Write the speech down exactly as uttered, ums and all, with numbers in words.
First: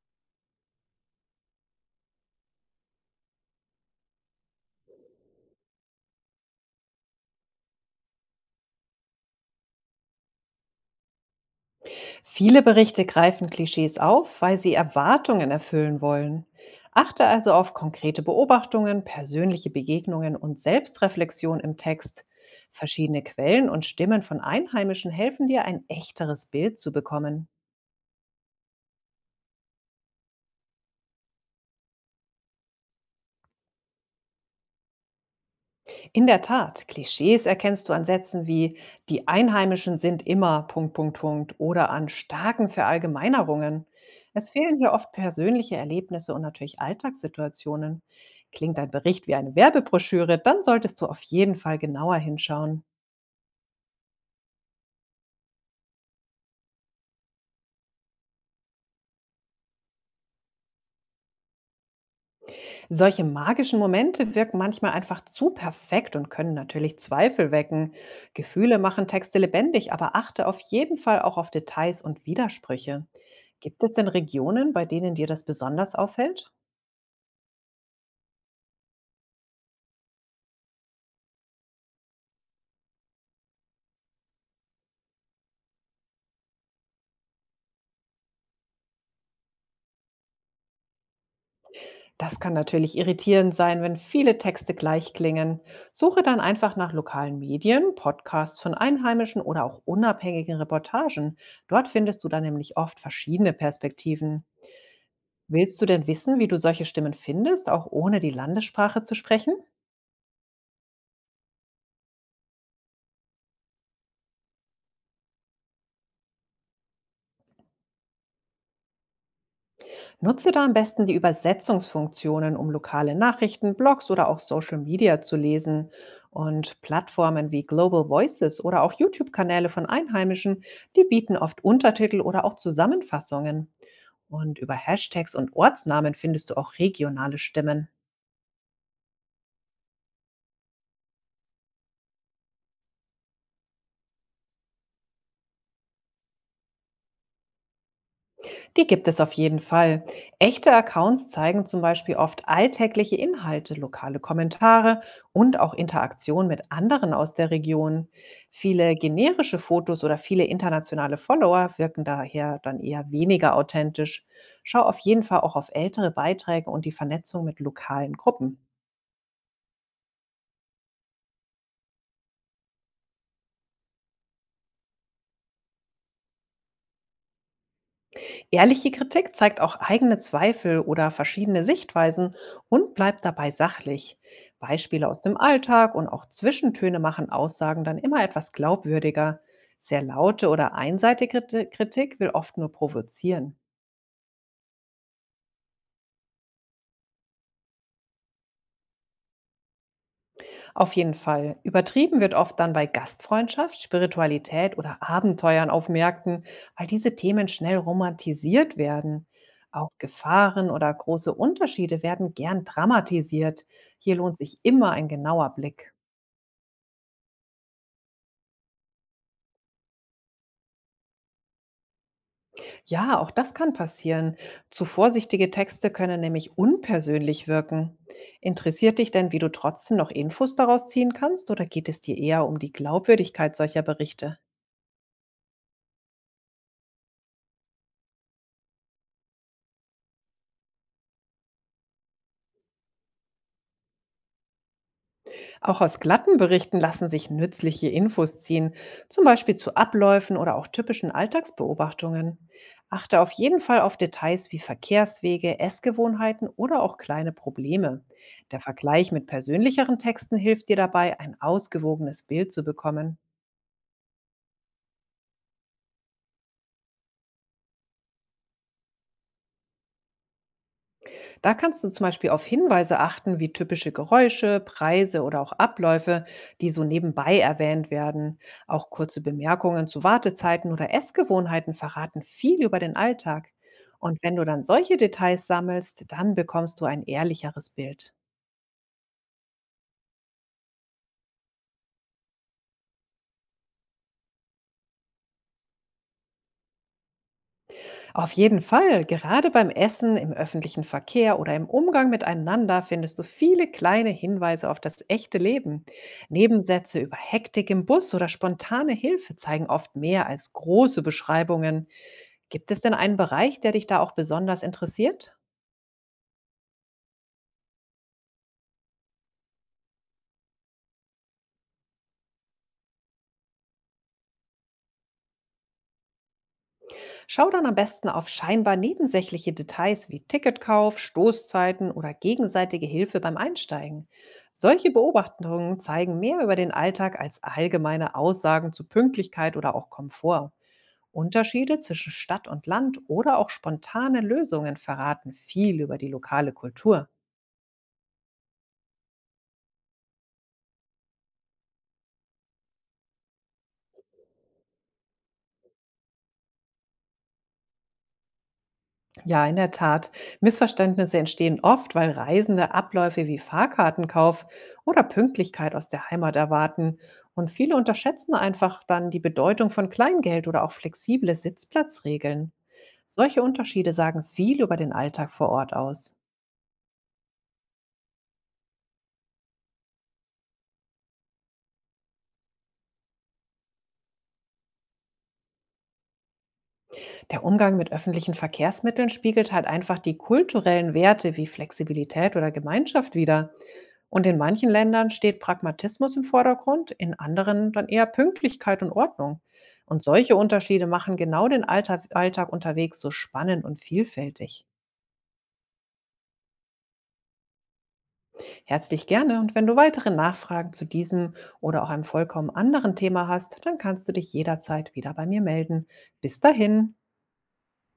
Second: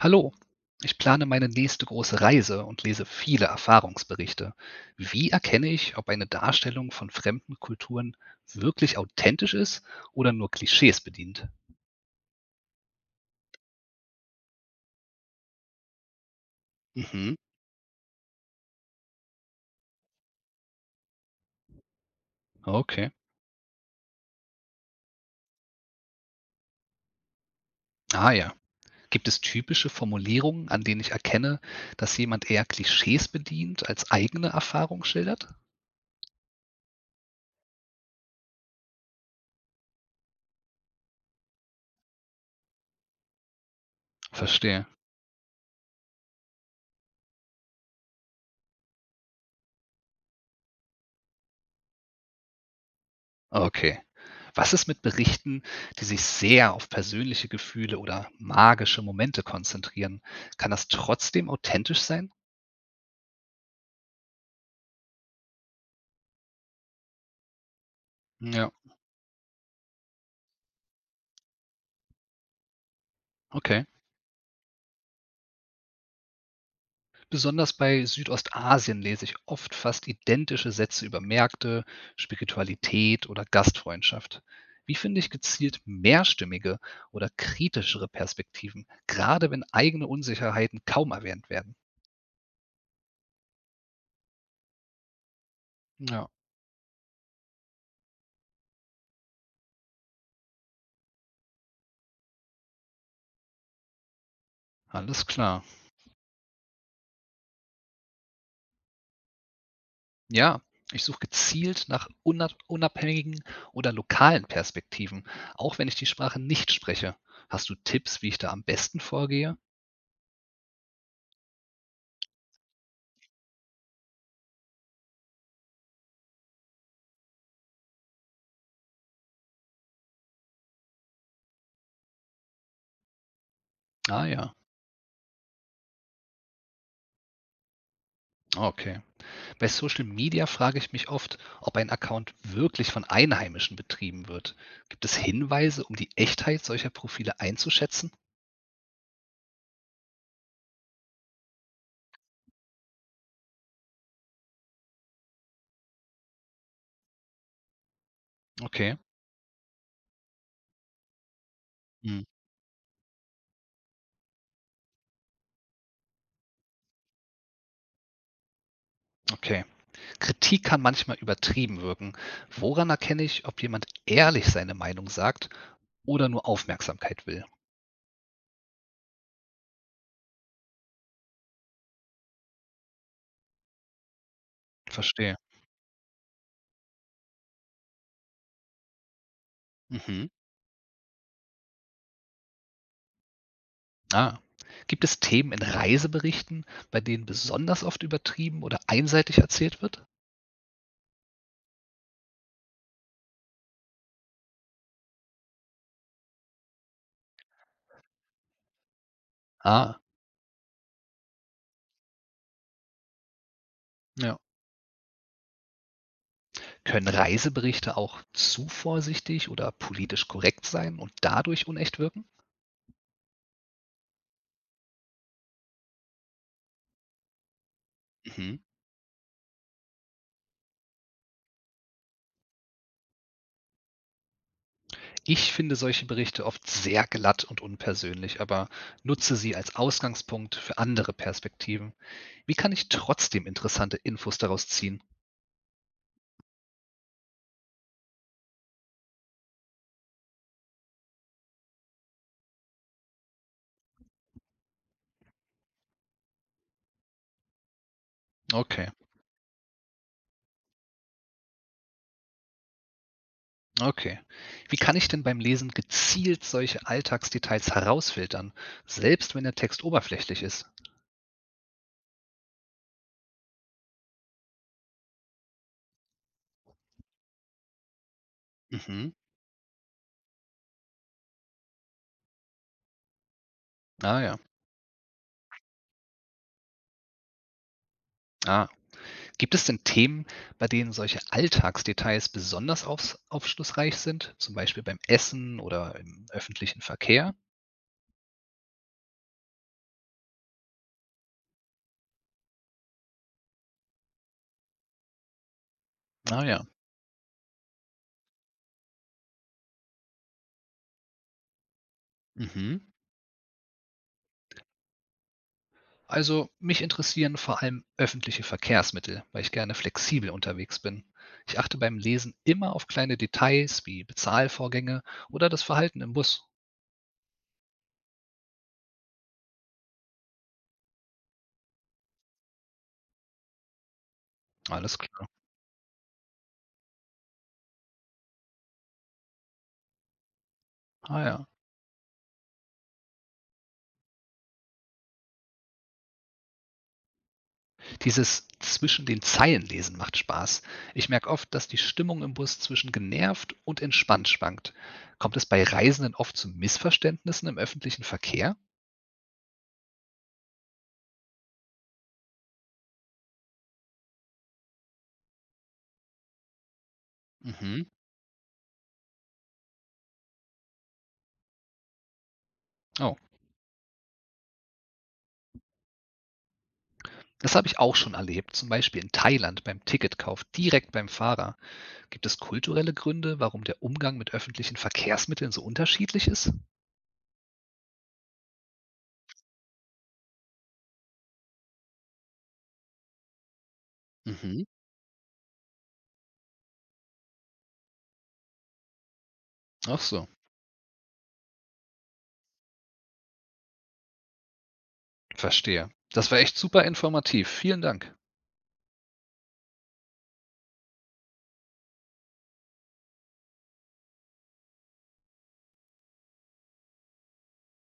Hallo, ich plane meine nächste große Reise und lese viele Erfahrungsberichte. Wie erkenne ich, ob eine Darstellung von fremden Kulturen wirklich authentisch ist oder nur Klischees bedient? Viele Berichte greifen Klischees auf, weil sie Erwartungen erfüllen wollen. Achte Mhm, also auf konkrete Beobachtungen, persönliche Begegnungen und Selbstreflexion im Text. okay. Verschiedene Quellen und Stimmen von Einheimischen helfen dir, ein echteres Bild zu bekommen. Ah ja. Gibt es typische Formulierungen, an denen ich erkenne, dass jemand eher Klischees bedient als eigene Erfahrung schildert? In der Tat, Klischees erkennst du an Sätzen wie die Einheimischen sind immer Punkt, Punkt, Punkt oder an starken Verallgemeinerungen. Es fehlen Verstehe. hier oft persönliche Erlebnisse und natürlich Alltagssituationen. Klingt ein Bericht wie eine Werbebroschüre, dann solltest du auf jeden Fall genauer hinschauen. Okay. Was ist mit Berichten, die sich sehr auf persönliche Gefühle oder magische Momente konzentrieren? Kann das trotzdem authentisch sein? Solche magischen Momente wirken manchmal einfach zu perfekt und können natürlich Zweifel wecken. Ja, Gefühle machen Texte lebendig, aber achte auf jeden Fall auch auf Details und Widersprüche. Gibt okay. es denn Regionen, bei denen dir das besonders auffällt? Besonders bei Südostasien lese ich oft fast identische Sätze über Märkte, Spiritualität oder Gastfreundschaft. Wie finde ich gezielt mehrstimmige oder kritischere Perspektiven, gerade wenn eigene Unsicherheiten kaum erwähnt werden? Das kann natürlich irritierend sein, wenn viele Texte gleich klingen. Suche Ja, dann einfach nach lokalen Medien, Podcasts von Einheimischen oder auch unabhängigen Reportagen. Dort findest du dann nämlich oft verschiedene Perspektiven. alles klar. Willst du denn wissen, wie du solche Stimmen findest, auch ohne die Landessprache zu sprechen? Ja, ich suche gezielt nach unab unabhängigen oder lokalen Perspektiven, auch wenn ich die Sprache nicht spreche. Hast du Tipps, wie ich da am besten vorgehe? Nutze da am besten die Übersetzungsfunktionen, um lokale Nachrichten, Blogs oder auch Social Media zu lesen. Und Plattformen wie Global Voices oder auch YouTube-Kanäle von Einheimischen, die bieten oft Untertitel oder auch Zusammenfassungen. Ah ja, Und über Hashtags und Ortsnamen findest du auch regionale Stimmen. okay. Bei Social Media frage ich mich oft, ob ein Account wirklich von Einheimischen betrieben wird. Gibt es Hinweise, um die Echtheit solcher Profile einzuschätzen? Die gibt es auf jeden Fall. Echte Accounts zeigen zum Beispiel oft alltägliche Inhalte, lokale Kommentare und auch Interaktion mit anderen aus der Region. Viele Okay. generische Fotos oder viele internationale Follower wirken Hm, daher dann eher weniger authentisch. Schau auf jeden Fall auch auf ältere Beiträge und die Vernetzung mit lokalen Gruppen. okay. Kritik kann manchmal übertrieben wirken. Woran erkenne ich, ob jemand ehrlich seine Meinung sagt oder nur Aufmerksamkeit will? Ehrliche Kritik zeigt auch eigene Zweifel oder verschiedene Sichtweisen und bleibt dabei sachlich. Beispiele aus Verstehe. dem Alltag und auch Zwischentöne machen Aussagen dann immer etwas glaubwürdiger. Sehr Mhm. laute oder einseitige Kritik will oft nur provozieren. Ah. Gibt es Themen in Reiseberichten, bei denen besonders oft übertrieben oder einseitig erzählt wird? Auf jeden Fall. Übertrieben wird oft dann bei Gastfreundschaft, Spiritualität oder Abenteuern auf Märkten, weil diese Themen schnell romantisiert werden. Auch Ah, Gefahren oder große Unterschiede werden gern dramatisiert. Hier ja. lohnt sich immer ein genauer Blick. Können Reiseberichte auch zu vorsichtig oder politisch korrekt sein und dadurch unecht wirken? Ja, auch das kann passieren. Zu vorsichtige Texte können nämlich unpersönlich wirken. Mhm. Interessiert dich denn, wie du trotzdem noch Infos daraus ziehen kannst, oder geht es dir eher um die Glaubwürdigkeit solcher Berichte? Ich finde solche Berichte oft sehr glatt und unpersönlich, aber nutze sie als Ausgangspunkt für andere Perspektiven. Wie kann ich trotzdem interessante Infos daraus ziehen? Auch aus glatten Berichten lassen sich nützliche Infos ziehen, zum Beispiel zu Abläufen oder auch typischen Alltagsbeobachtungen. Achte auf jeden Fall auf Details wie Verkehrswege, Essgewohnheiten oder auch kleine Probleme. Der Okay. Vergleich mit persönlicheren Texten hilft dir dabei, ein ausgewogenes Bild zu bekommen. Okay. Wie kann ich denn beim Lesen gezielt solche Alltagsdetails herausfiltern, selbst wenn der Text oberflächlich ist? Da kannst du zum Beispiel auf Hinweise achten, wie typische Geräusche, Preise oder auch Abläufe, die so nebenbei erwähnt werden. Auch Mhm. kurze Bemerkungen zu Wartezeiten oder Essgewohnheiten verraten viel über den Alltag. Und Ah wenn ja. du dann solche Details sammelst, dann bekommst du ein ehrlicheres Bild. Ah. Gibt es denn Themen, bei denen solche Alltagsdetails besonders aufs, aufschlussreich sind? Zum Beispiel beim Essen oder im öffentlichen Verkehr? Auf jeden Fall, gerade beim Essen, im öffentlichen Verkehr oder im Umgang miteinander findest du viele kleine Hinweise auf das echte Leben. Ah ja. Nebensätze über Hektik im Bus oder spontane Hilfe zeigen oft mehr als große Beschreibungen. Gibt es Mhm. denn einen Bereich, der dich da auch besonders interessiert? Also mich interessieren vor allem öffentliche Verkehrsmittel, weil ich gerne flexibel unterwegs bin. Ich achte beim Lesen immer auf kleine Details wie Bezahlvorgänge oder das Verhalten im Bus. Schau dann am besten auf scheinbar nebensächliche Details wie Ticketkauf, Stoßzeiten oder gegenseitige Hilfe beim Einsteigen. Solche Alles klar. Beobachtungen zeigen mehr über den Alltag als allgemeine Aussagen zu Pünktlichkeit oder auch Komfort. Ah ja. Unterschiede zwischen Stadt und Land oder auch spontane Lösungen verraten viel über die lokale Kultur. Dieses zwischen den Zeilen lesen macht Spaß. Ich merke oft, dass die Stimmung im Bus zwischen genervt und entspannt schwankt. Kommt es bei Reisenden oft zu Missverständnissen im öffentlichen Verkehr? Ja, in der Tat. Missverständnisse entstehen oft, weil Reisende Abläufe wie Fahrkartenkauf oder Pünktlichkeit aus der Heimat erwarten. Und viele Mhm. unterschätzen einfach dann die Bedeutung von Kleingeld oder auch flexible Sitzplatzregeln. Oh. Solche Unterschiede sagen viel über den Alltag vor Ort aus. Das habe ich auch schon erlebt, zum Beispiel in Thailand beim Ticketkauf direkt beim Fahrer. Gibt es kulturelle Gründe, warum der Umgang mit öffentlichen Verkehrsmitteln so unterschiedlich ist? Der Umgang mit öffentlichen Verkehrsmitteln spiegelt halt einfach die kulturellen Werte wie Flexibilität oder Gemeinschaft wider. Und in Mhm. manchen Ländern steht Pragmatismus im Vordergrund, in anderen dann eher Pünktlichkeit und Ordnung. Ach Und so, solche Unterschiede machen genau den Alltag, Alltag unterwegs so spannend und vielfältig. verstehe. Das war echt super informativ. Vielen Dank. Herzlich gerne und wenn du weitere Nachfragen zu diesem oder auch einem vollkommen anderen Thema hast, dann kannst du dich jederzeit wieder bei mir melden. Bis dahin.